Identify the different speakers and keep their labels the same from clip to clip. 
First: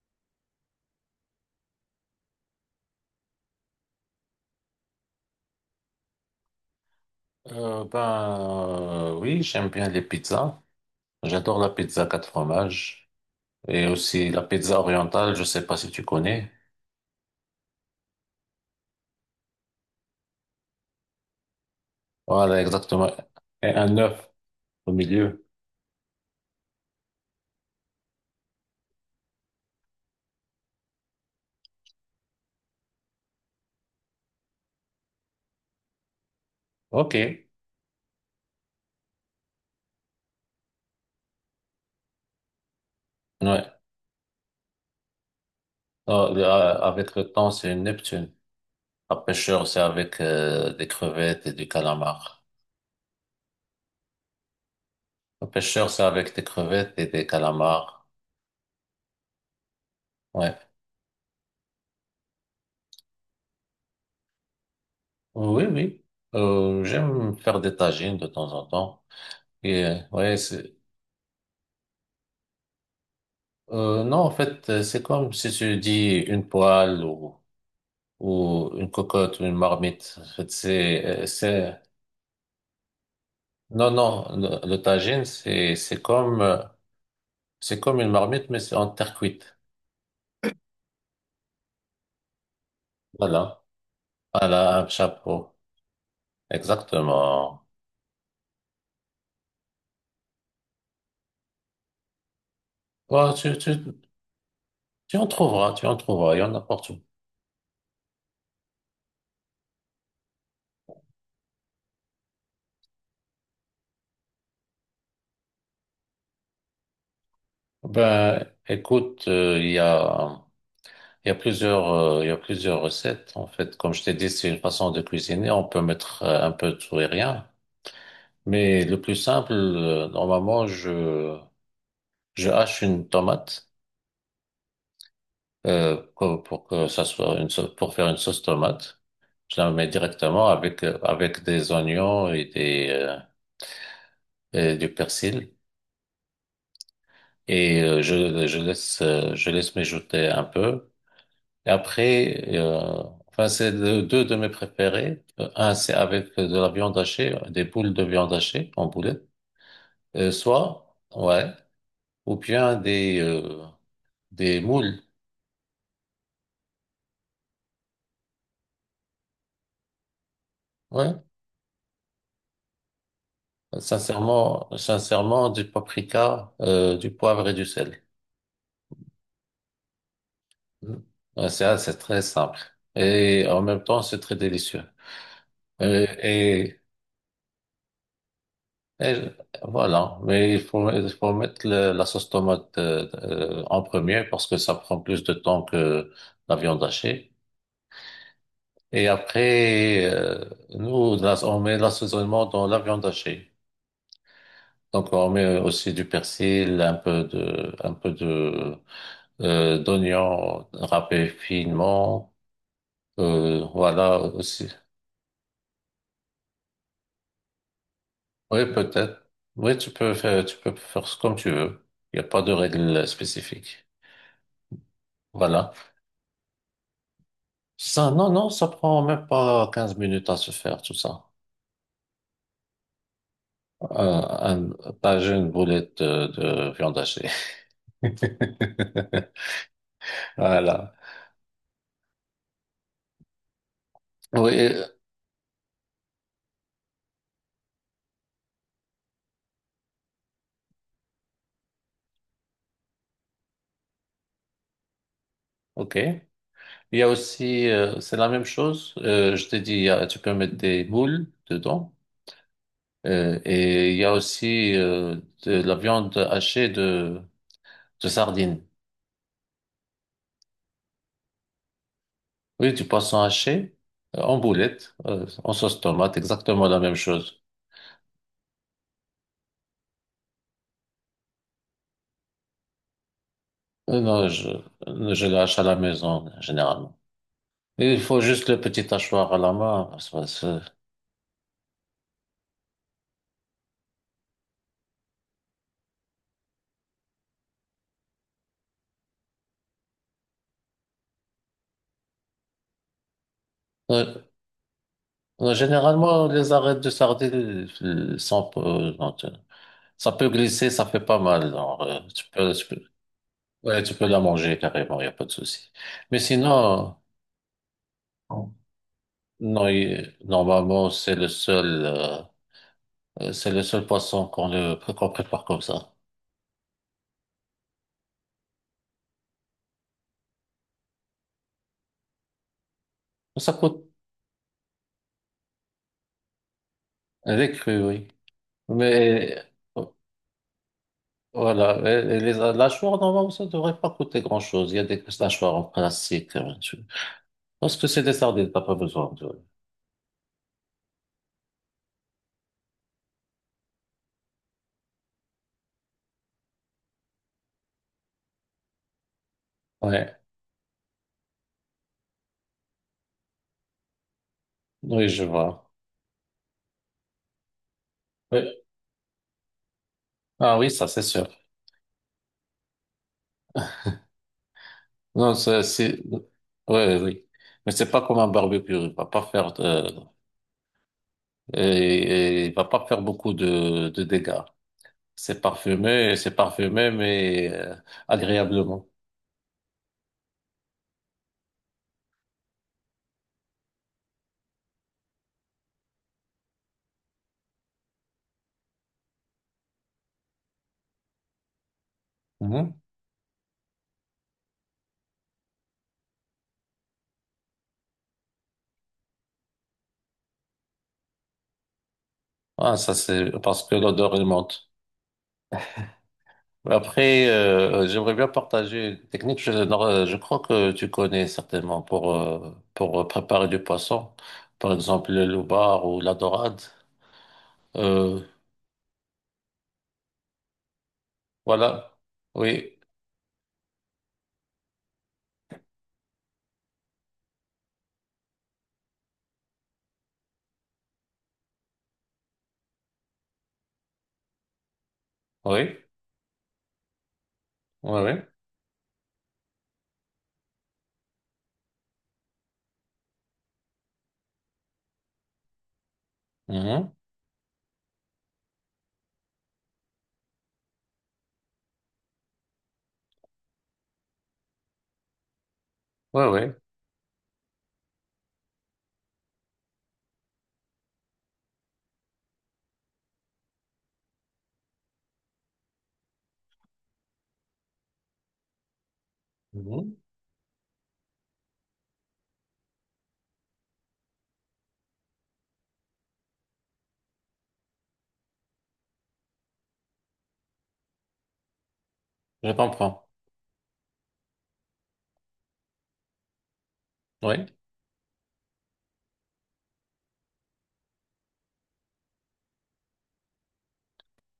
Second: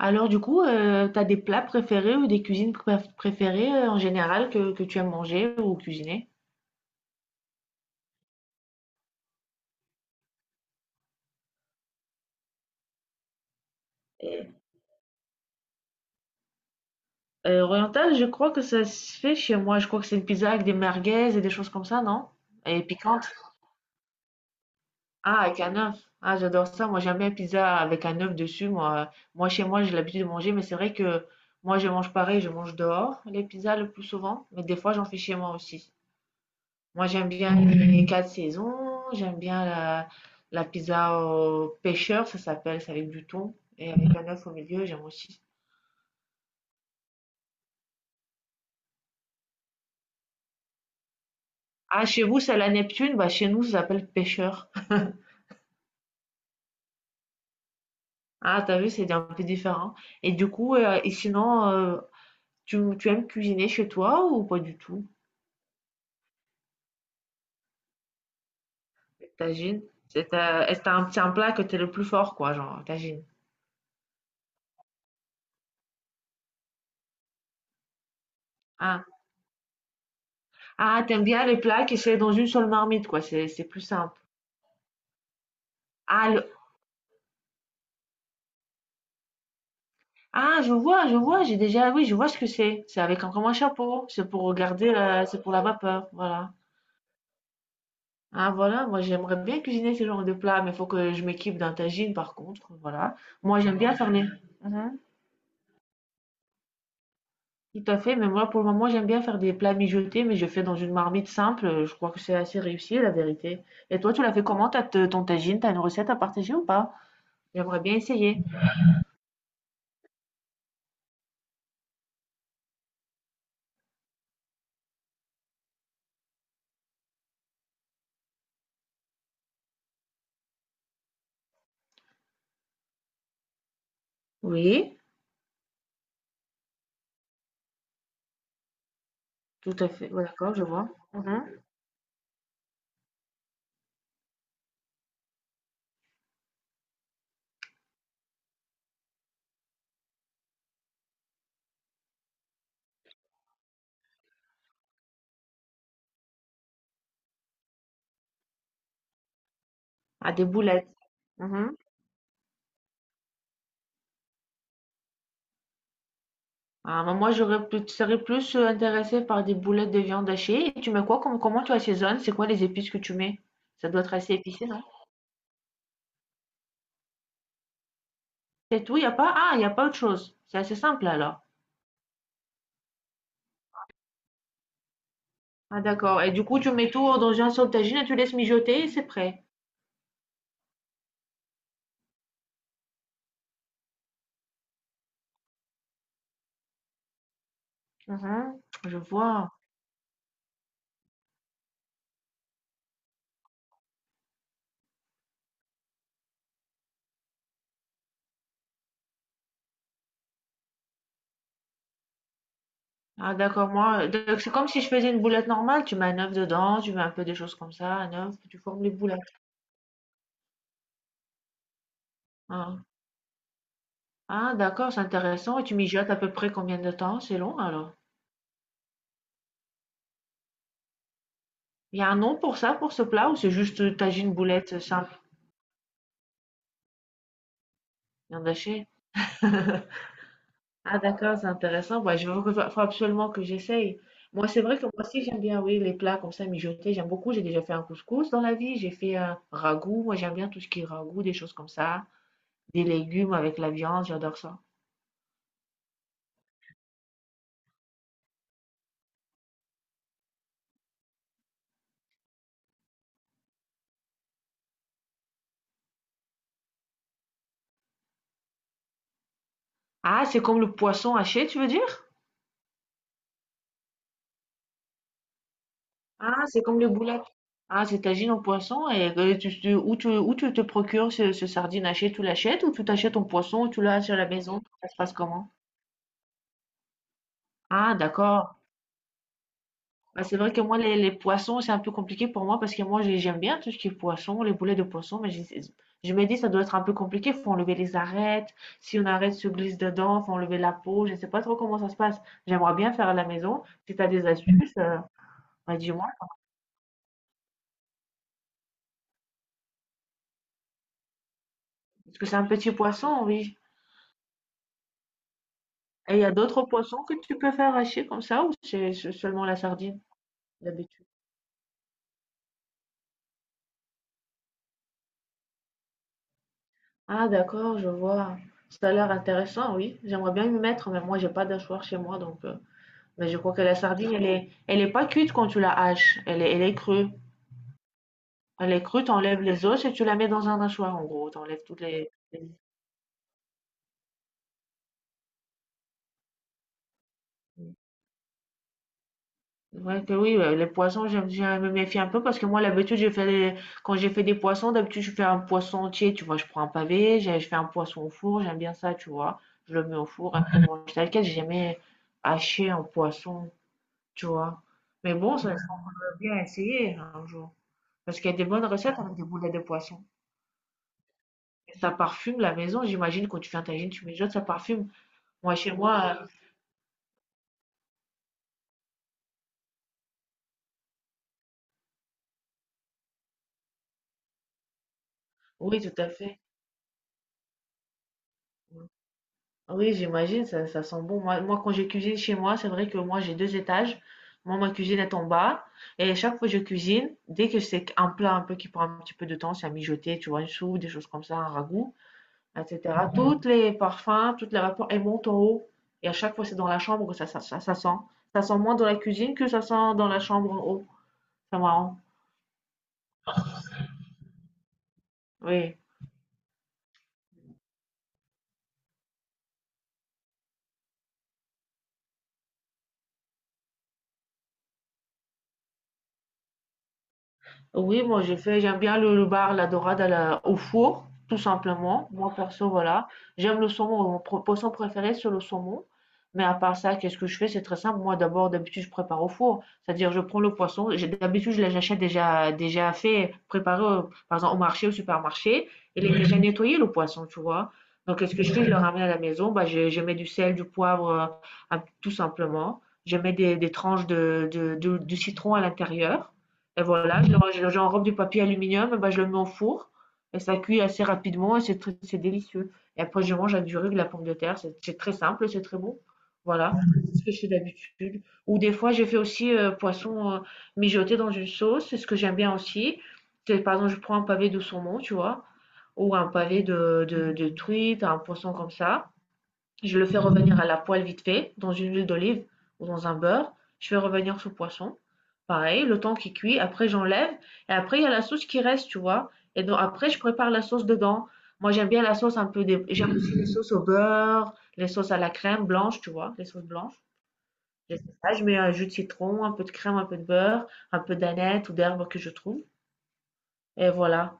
Speaker 1: Alors du coup, t'as des plats préférés ou des cuisines préférées en général que tu aimes manger ou cuisiner?
Speaker 2: Oui, j'aime bien les pizzas. J'adore la pizza quatre fromages et aussi la pizza orientale, je sais pas si tu connais.
Speaker 1: Oriental, je crois que ça se fait chez moi. Je crois que c'est une pizza avec des merguez et des choses comme ça, non?
Speaker 2: Voilà,
Speaker 1: Et
Speaker 2: exactement.
Speaker 1: piquante.
Speaker 2: Et un œuf au
Speaker 1: Ah,
Speaker 2: milieu.
Speaker 1: avec un œuf. Ah, j'adore ça. Moi, j'aime bien la pizza avec un œuf dessus. Moi, chez moi, j'ai l'habitude de manger, mais c'est vrai que moi, je mange pareil. Je mange dehors les pizzas le plus souvent, mais des fois, j'en fais chez moi aussi. Moi,
Speaker 2: OK.
Speaker 1: j'aime
Speaker 2: Ouais.
Speaker 1: bien les Mhm. quatre saisons. J'aime bien la pizza au pêcheur, ça s'appelle, c'est avec du thon et avec un œuf au milieu, j'aime aussi.
Speaker 2: Avec le temps, c'est une Neptune. La pêcheur, c'est avec des crevettes et du
Speaker 1: Ah, chez vous,
Speaker 2: calamar.
Speaker 1: c'est la Neptune, bah chez nous, ça s'appelle pêcheur.
Speaker 2: La pêcheur, c'est avec des crevettes et des calamars.
Speaker 1: Ah, t'as vu, c'est un peu différent. Et du
Speaker 2: Ouais.
Speaker 1: coup, et sinon, tu aimes cuisiner chez toi ou pas du tout?
Speaker 2: Oui, oui. J'aime faire des tagines de temps en temps.
Speaker 1: Les Tagines?
Speaker 2: Et ouais, c'est
Speaker 1: Est-ce que t'as un petit un plat que t'es le plus fort, quoi, genre, tagine?
Speaker 2: Non, en fait, c'est comme si tu dis une poêle ou une
Speaker 1: Ah,
Speaker 2: cocotte ou une marmite. En fait,
Speaker 1: ah t'aimes bien les
Speaker 2: c'est,
Speaker 1: plats qui sont dans une seule marmite, quoi, c'est plus
Speaker 2: Non,
Speaker 1: simple.
Speaker 2: non, le tagine, c'est comme,
Speaker 1: Ah,
Speaker 2: c'est comme une marmite, mais c'est en terre cuite.
Speaker 1: Ah, je vois, j'ai déjà, oui, je vois ce que c'est. C'est avec un, comme un
Speaker 2: Voilà.
Speaker 1: chapeau. C'est pour
Speaker 2: Voilà, un
Speaker 1: regarder, c'est pour
Speaker 2: chapeau.
Speaker 1: la vapeur, voilà.
Speaker 2: Exactement.
Speaker 1: Ah, voilà, moi j'aimerais bien cuisiner ce genre de plat, mais il faut que je m'équipe d'un tagine par contre, voilà.
Speaker 2: Bon, tu,
Speaker 1: Moi
Speaker 2: tu,
Speaker 1: j'aime bien faire les. Mhm.
Speaker 2: Tu en trouveras, tu en trouveras, il y en a partout.
Speaker 1: Tout à fait, mais moi pour le moment j'aime bien faire des plats mijotés, mais je fais dans une marmite simple. Je crois que c'est assez réussi la vérité. Et toi, tu l'as fait comment, ton tagine? T'as une recette à partager ou pas? J'aimerais bien essayer.
Speaker 2: Écoute, il y a, il y a plusieurs recettes. En fait, comme je t'ai dit, c'est une façon de cuisiner. On peut mettre un peu de tout et rien. Mais le plus simple, normalement, je hache une tomate
Speaker 1: Oui,
Speaker 2: pour que ça soit une sauce, pour faire une sauce tomate. Je la
Speaker 1: tout
Speaker 2: mets
Speaker 1: à fait, ouais,
Speaker 2: directement
Speaker 1: d'accord, je
Speaker 2: avec
Speaker 1: vois.
Speaker 2: avec
Speaker 1: Mhm.
Speaker 2: des oignons et des et du persil et je laisse mijoter un peu. Et après, euh, enfin c'est deux de mes préférés. Un c'est avec de la viande hachée, des boules de viande hachée en boulet, Euh,
Speaker 1: Ah, des boulettes.
Speaker 2: soit ouais,
Speaker 1: Mhm.
Speaker 2: ou bien des moules.
Speaker 1: Ah, bah, moi, j'aurais plus, tu serais plus intéressée par des boulettes de viande hachée. Et tu mets quoi
Speaker 2: Ouais.
Speaker 1: comme, comment tu assaisonnes? C'est quoi les épices que tu mets? Ça doit être assez épicé,
Speaker 2: Sincèrement,
Speaker 1: non?
Speaker 2: sincèrement, du paprika, du poivre et du sel.
Speaker 1: C'est tout, il a pas, ah, y a pas autre chose. C'est assez
Speaker 2: Mm.
Speaker 1: simple alors.
Speaker 2: Ouais, C'est ah, c'est très simple. Et en même temps, c'est très délicieux.
Speaker 1: Ah,
Speaker 2: Euh,
Speaker 1: d'accord. Et du coup, tu
Speaker 2: Et,
Speaker 1: mets tout dans un saut tagine et tu laisses mijoter et c'est
Speaker 2: et
Speaker 1: prêt.
Speaker 2: voilà. Mais il faut mettre la sauce tomate en premier parce que ça prend plus de temps que la viande hachée.
Speaker 1: Mhm. Je
Speaker 2: Et
Speaker 1: vois.
Speaker 2: après, euh, Nous, on met l'assaisonnement dans la viande hachée. Donc, on met aussi du persil, un peu de d'oignons râpés finement.
Speaker 1: Ah, d'accord, moi,
Speaker 2: Voilà
Speaker 1: donc c'est comme
Speaker 2: aussi.
Speaker 1: si je faisais une boulette normale. Tu mets un œuf dedans, tu mets un peu des choses comme ça, un œuf, tu
Speaker 2: Oui,
Speaker 1: formes les boulettes.
Speaker 2: peut-être. Oui, tu peux faire ce comme tu veux. Il n'y a pas de
Speaker 1: Ah,
Speaker 2: règle spécifique.
Speaker 1: Ah, d'accord, c'est intéressant. Et
Speaker 2: Voilà.
Speaker 1: tu mijotes à peu près combien de temps? C'est long alors?
Speaker 2: Ça, non, non, ça prend même pas 15 minutes à se faire, tout ça.
Speaker 1: Il y a un nom pour ça, pour ce plat, ou c'est juste tagine boulette
Speaker 2: Un,
Speaker 1: simple,
Speaker 2: pas une boulette de viande hachée.
Speaker 1: viande hachée?
Speaker 2: Voilà.
Speaker 1: Ah d'accord, c'est intéressant. Ouais, je faut absolument que j'essaye. Moi,
Speaker 2: Oui,
Speaker 1: c'est vrai que
Speaker 2: euh,
Speaker 1: moi aussi, j'aime bien, oui, les plats comme ça mijotés. J'aime beaucoup. J'ai déjà fait un couscous dans la vie. J'ai fait un ragoût. Moi, j'aime bien tout ce qui est ragoût, des choses comme ça. Des légumes avec la viande, j'adore ça.
Speaker 2: ok. Il y a aussi, c'est la même chose. Je t'ai dit, tu peux mettre des moules dedans. Et il y a aussi de la viande hachée de sardines.
Speaker 1: Ah, c'est comme le poisson haché, tu veux dire?
Speaker 2: Oui, du poisson haché en boulette, en sauce tomate,
Speaker 1: Ah, c'est
Speaker 2: exactement la
Speaker 1: comme le
Speaker 2: même
Speaker 1: boulettes.
Speaker 2: chose.
Speaker 1: Ah, c'est tagine au poisson et où où tu te procures ce sardine haché, tu l'achètes ou tu t'achètes ton poisson, ou tu
Speaker 2: Euh,
Speaker 1: l'as à la
Speaker 2: non, je,
Speaker 1: maison, ça se passe
Speaker 2: euh, je le
Speaker 1: comment?
Speaker 2: hache à la maison, généralement. Et
Speaker 1: Ah,
Speaker 2: il faut juste
Speaker 1: d'accord.
Speaker 2: le petit hachoir à la main. Parce
Speaker 1: Bah,
Speaker 2: que
Speaker 1: c'est vrai que moi, les poissons, c'est un peu compliqué pour moi parce que moi, j'aime bien tout ce qui est poisson, les boulets de poisson, mais je me dis, ça doit être un peu compliqué. Faut enlever les arêtes. Si on arrête, se glisse dedans, faut enlever la peau. Je sais pas trop comment ça se passe. J'aimerais bien faire à la maison. Si tu as
Speaker 2: Euh,
Speaker 1: des astuces, bah, dis-moi.
Speaker 2: généralement, les arêtes de sardines sont, non, ça peut glisser, ça fait pas mal. Genre,
Speaker 1: Parce que c'est un
Speaker 2: tu
Speaker 1: petit
Speaker 2: peux,
Speaker 1: poisson, oui.
Speaker 2: ouais, tu peux la manger carrément, il n'y a pas de souci.
Speaker 1: Et il
Speaker 2: Mais
Speaker 1: y a d'autres
Speaker 2: sinon...
Speaker 1: poissons que tu peux faire hacher comme ça ou c'est seulement la
Speaker 2: Non,
Speaker 1: sardine
Speaker 2: normalement,
Speaker 1: d'habitude?
Speaker 2: c'est le seul poisson qu'on prépare comme ça.
Speaker 1: Ah d'accord, je vois. Ça a l'air intéressant, oui. J'aimerais bien m'y mettre, mais moi j'ai pas d'achoir chez moi, donc. Mais je
Speaker 2: Ça
Speaker 1: crois que la
Speaker 2: coûte,
Speaker 1: sardine, elle est pas cuite quand tu la haches. Elle est crue.
Speaker 2: elle est crue, oui.
Speaker 1: Elle est crue,
Speaker 2: Mais,
Speaker 1: t'enlèves les os
Speaker 2: euh,
Speaker 1: et tu la mets dans un hachoir, en gros. T'enlèves
Speaker 2: voilà,
Speaker 1: toutes
Speaker 2: et les mâchoires, normalement, ça devrait pas coûter grand-chose. Il y a des mâchoires en plastique. Parce que c'est des sardines, t'as pas besoin de...
Speaker 1: ouais que oui, ouais, les poissons, j'aime, je me méfie un peu parce que moi, l'habitude, quand j'ai fait des poissons, d'habitude, je fais un poisson entier, tu vois, je prends un pavé, je fais un poisson au four, j'aime bien ça, tu vois, je le mets au
Speaker 2: Ouais,
Speaker 1: four, après, je mange tel quel, j'ai jamais haché un poisson, tu vois.
Speaker 2: oui,
Speaker 1: Mais
Speaker 2: je
Speaker 1: bon, ça
Speaker 2: vois.
Speaker 1: serait bien essayer hein, un jour. Parce qu'il y a des
Speaker 2: Oui.
Speaker 1: bonnes recettes avec des boulettes de poisson.
Speaker 2: Ah oui, ça, c'est sûr.
Speaker 1: Et ça parfume la maison, j'imagine, quand tu fais un tagine, tu mets ça parfume.
Speaker 2: Non,
Speaker 1: Moi, chez
Speaker 2: c'est,
Speaker 1: moi,
Speaker 2: ouais, Oui. Oui. Mais c'est pas comme un barbecue. Il va pas faire de, et, et il va pas faire beaucoup de dégâts.
Speaker 1: oui, tout à
Speaker 2: C'est
Speaker 1: fait.
Speaker 2: parfumé, mais agréablement.
Speaker 1: Oui, j'imagine, ça sent bon. Moi, moi, quand je cuisine chez moi, c'est vrai que moi, j'ai deux étages. Moi, ma cuisine est en bas. Et chaque fois que je cuisine, dès que c'est un plat un peu qui prend un petit peu de temps, c'est à mijoter, tu vois, une soupe, des choses comme ça, un ragoût,
Speaker 2: Mhm.
Speaker 1: etc. Mhm. Toutes les parfums, toutes les vapeurs, elles montent en haut. Et à chaque fois, c'est dans la chambre que ça sent. Ça sent moins dans la cuisine que ça sent dans la chambre en haut. C'est marrant.
Speaker 2: Ah, ça c'est parce que l'odeur elle monte.
Speaker 1: Oui.
Speaker 2: Après, j'aimerais bien partager une technique. Je, non, je crois que tu connais certainement pour préparer du poisson, par exemple le loubar ou la dorade.
Speaker 1: Oui,
Speaker 2: Euh,
Speaker 1: moi j'ai fait, j'aime bien le bar, la dorade à au four, tout
Speaker 2: voilà.
Speaker 1: simplement. Moi perso,
Speaker 2: Oui,
Speaker 1: voilà. J'aime le saumon, mon poisson préféré c'est le saumon. Mais à part ça, qu'est-ce que je fais? C'est très simple. Moi d'abord, d'habitude, je prépare au four. C'est-à-dire, je prends le poisson. D'habitude, je l'achète déjà, déjà fait, préparé, par exemple, au marché, au supermarché.
Speaker 2: oui,
Speaker 1: Il est déjà nettoyé, le poisson, tu vois.
Speaker 2: oui,
Speaker 1: Donc,
Speaker 2: oui,
Speaker 1: qu'est-ce que je fais? Je le ramène à la maison. Bah, je mets du sel, du poivre, tout simplement. Je mets des tranches du citron à l'intérieur. Et
Speaker 2: mhm,
Speaker 1: voilà, j'enrobe du papier aluminium, et ben, je le mets au four. Et ça cuit assez rapidement et c'est délicieux. Et après, je mange avec du riz, de la pomme de terre. C'est très simple, c'est très bon.
Speaker 2: oui, oui.
Speaker 1: Voilà, c'est ce que je fais d'habitude. Ou des fois, j'ai fait aussi poisson mijoté dans une sauce. C'est ce que j'aime bien aussi. C'est, par exemple, je prends un pavé de saumon, tu vois, ou un pavé de truite, un poisson comme ça.
Speaker 2: Mhm.
Speaker 1: Je le fais revenir à la poêle vite fait, dans une huile d'olive ou dans un beurre. Je fais revenir ce poisson. Pareil, le temps qu'il cuit. Après, j'enlève. Et après, il y a la sauce qui reste, tu vois. Et donc, après, je prépare la sauce dedans. Moi, j'aime bien la sauce un
Speaker 2: Je
Speaker 1: peu. Des...
Speaker 2: comprends.
Speaker 1: J'aime aussi les sauces au beurre, les sauces à la crème blanche, tu vois, les sauces blanches.
Speaker 2: Oui.
Speaker 1: Je fais ça, je mets un jus de citron, un peu de crème, un peu de beurre, un peu d'aneth ou d'herbe que je trouve. Et voilà.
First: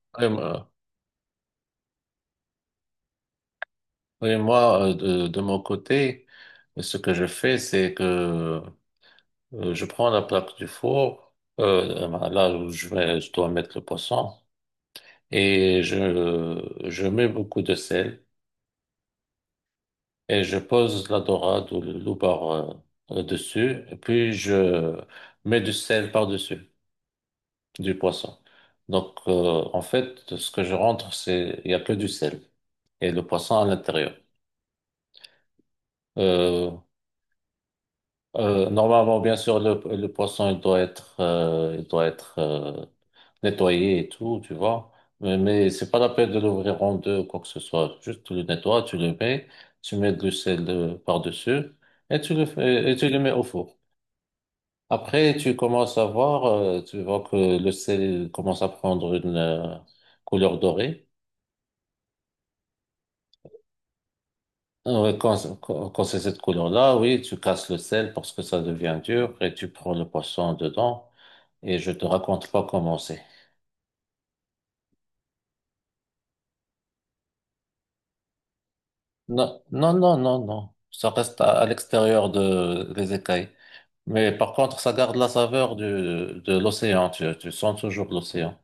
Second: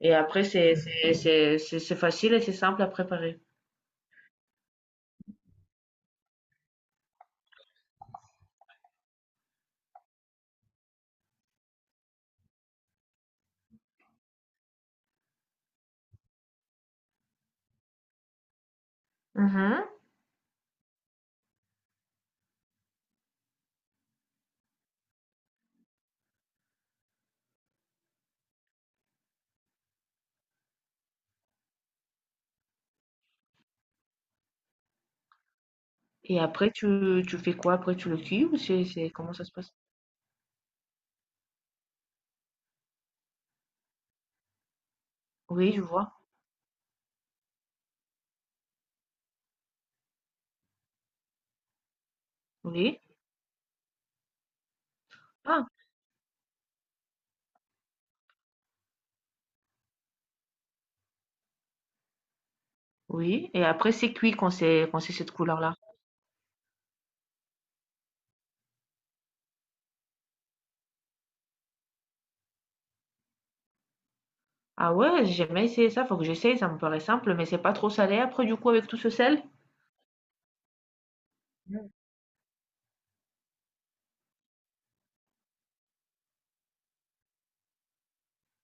Speaker 1: Et
Speaker 2: Et,
Speaker 1: après,
Speaker 2: moi,
Speaker 1: c'est facile et c'est simple à préparer.
Speaker 2: oui, Moi, de mon côté. Ce que je fais, c'est que je prends la plaque du four, voilà, là où je vais, je dois mettre le poisson, et je mets beaucoup de sel,
Speaker 1: Mhm.
Speaker 2: et je pose la dorade ou le loubar dessus, et puis je mets du sel par-dessus, du poisson. Donc, en fait, ce que je rentre, c'est, il n'y a que du sel, et le poisson à l'intérieur.
Speaker 1: Et après,
Speaker 2: Euh,
Speaker 1: tu fais quoi? Après, tu le cuis ou c'est,
Speaker 2: Normalement,
Speaker 1: comment
Speaker 2: bien
Speaker 1: ça se
Speaker 2: sûr,
Speaker 1: passe?
Speaker 2: le poisson, il doit être nettoyé et tout, tu vois. Mais
Speaker 1: Oui, je
Speaker 2: c'est pas la
Speaker 1: vois.
Speaker 2: peine de l'ouvrir en deux ou quoi que ce soit. Juste, tu le nettoies, tu le mets, tu mets du sel par-dessus et tu le fais, et
Speaker 1: Oui.
Speaker 2: tu le mets au four. Après, tu
Speaker 1: Ah,
Speaker 2: commences à voir, tu vois que le sel commence à prendre une couleur dorée.
Speaker 1: oui. Et après, c'est cuit quand quand c'est cette couleur-là.
Speaker 2: Quand c'est cette couleur-là, oui, tu casses le sel parce que ça devient dur et tu prends le poisson dedans. Et je te raconte pas comment c'est.
Speaker 1: Ah ouais, j'ai jamais essayé ça. Faut que j'essaye. Ça me paraît simple, mais c'est pas trop salé après, du coup, avec tout ce sel?
Speaker 2: Non, non, non, non, non. Ça reste à
Speaker 1: Non.
Speaker 2: l'extérieur de, des écailles. Mais par contre, ça garde la saveur du, de l'océan. Tu sens toujours l'océan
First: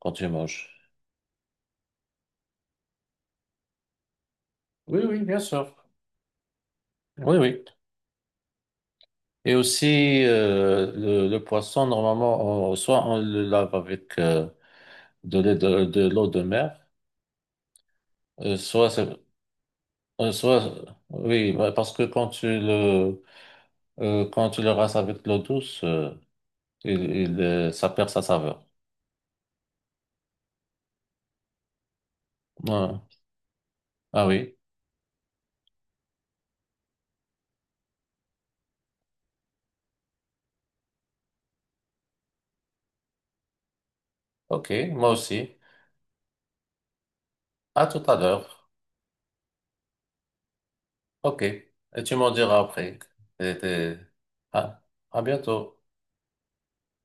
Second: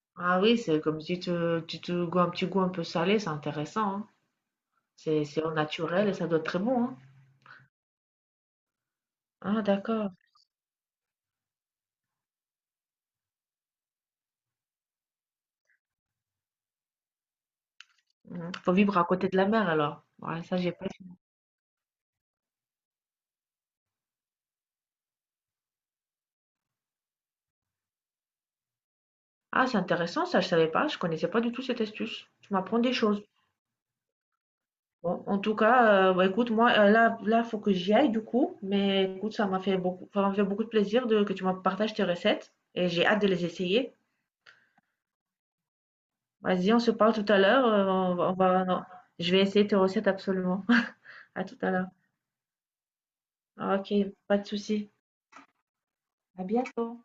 Speaker 2: quand tu
Speaker 1: Ah oui, c'est
Speaker 2: manges.
Speaker 1: comme si tu te goûtes un petit goût un peu salé. C'est intéressant, hein.
Speaker 2: Oui, oui, bien
Speaker 1: C'est au
Speaker 2: sûr.
Speaker 1: naturel et ça doit être très bon, hein.
Speaker 2: Oui, oui. Et
Speaker 1: Ah, d'accord.
Speaker 2: aussi, le poisson, normalement, soit on le lave avec de l'eau de mer,
Speaker 1: Mhm.
Speaker 2: euh,
Speaker 1: Faut
Speaker 2: soit,
Speaker 1: vivre à
Speaker 2: c'est-
Speaker 1: côté de la mer, alors.
Speaker 2: euh,
Speaker 1: Ouais, ça, j'ai
Speaker 2: soit,
Speaker 1: pas.
Speaker 2: oui, bah, parce que quand tu le rinces avec de l'eau douce, ça perd sa saveur.
Speaker 1: Ah, c'est intéressant. Ça, je savais pas. Je connaissais pas du tout cette astuce. Tu m'apprends des
Speaker 2: Ouais.
Speaker 1: choses.
Speaker 2: Ah oui,
Speaker 1: Bon, en tout cas, bah, écoute, moi, là, faut que j'y aille du coup. Mais écoute, ça m'a fait beaucoup de plaisir de, que tu m'as partagé tes recettes et j'ai hâte de les essayer.
Speaker 2: ok, moi aussi.
Speaker 1: Vas-y, on se parle tout à l'heure.
Speaker 2: À tout à l'heure.
Speaker 1: Non, je vais essayer tes recettes absolument.
Speaker 2: Ok,
Speaker 1: À tout à l'heure.
Speaker 2: et tu m'en diras après. T'es-
Speaker 1: Ah, Ok,
Speaker 2: t'es-
Speaker 1: pas de
Speaker 2: Ah,
Speaker 1: souci.
Speaker 2: à bientôt.
Speaker 1: À bientôt.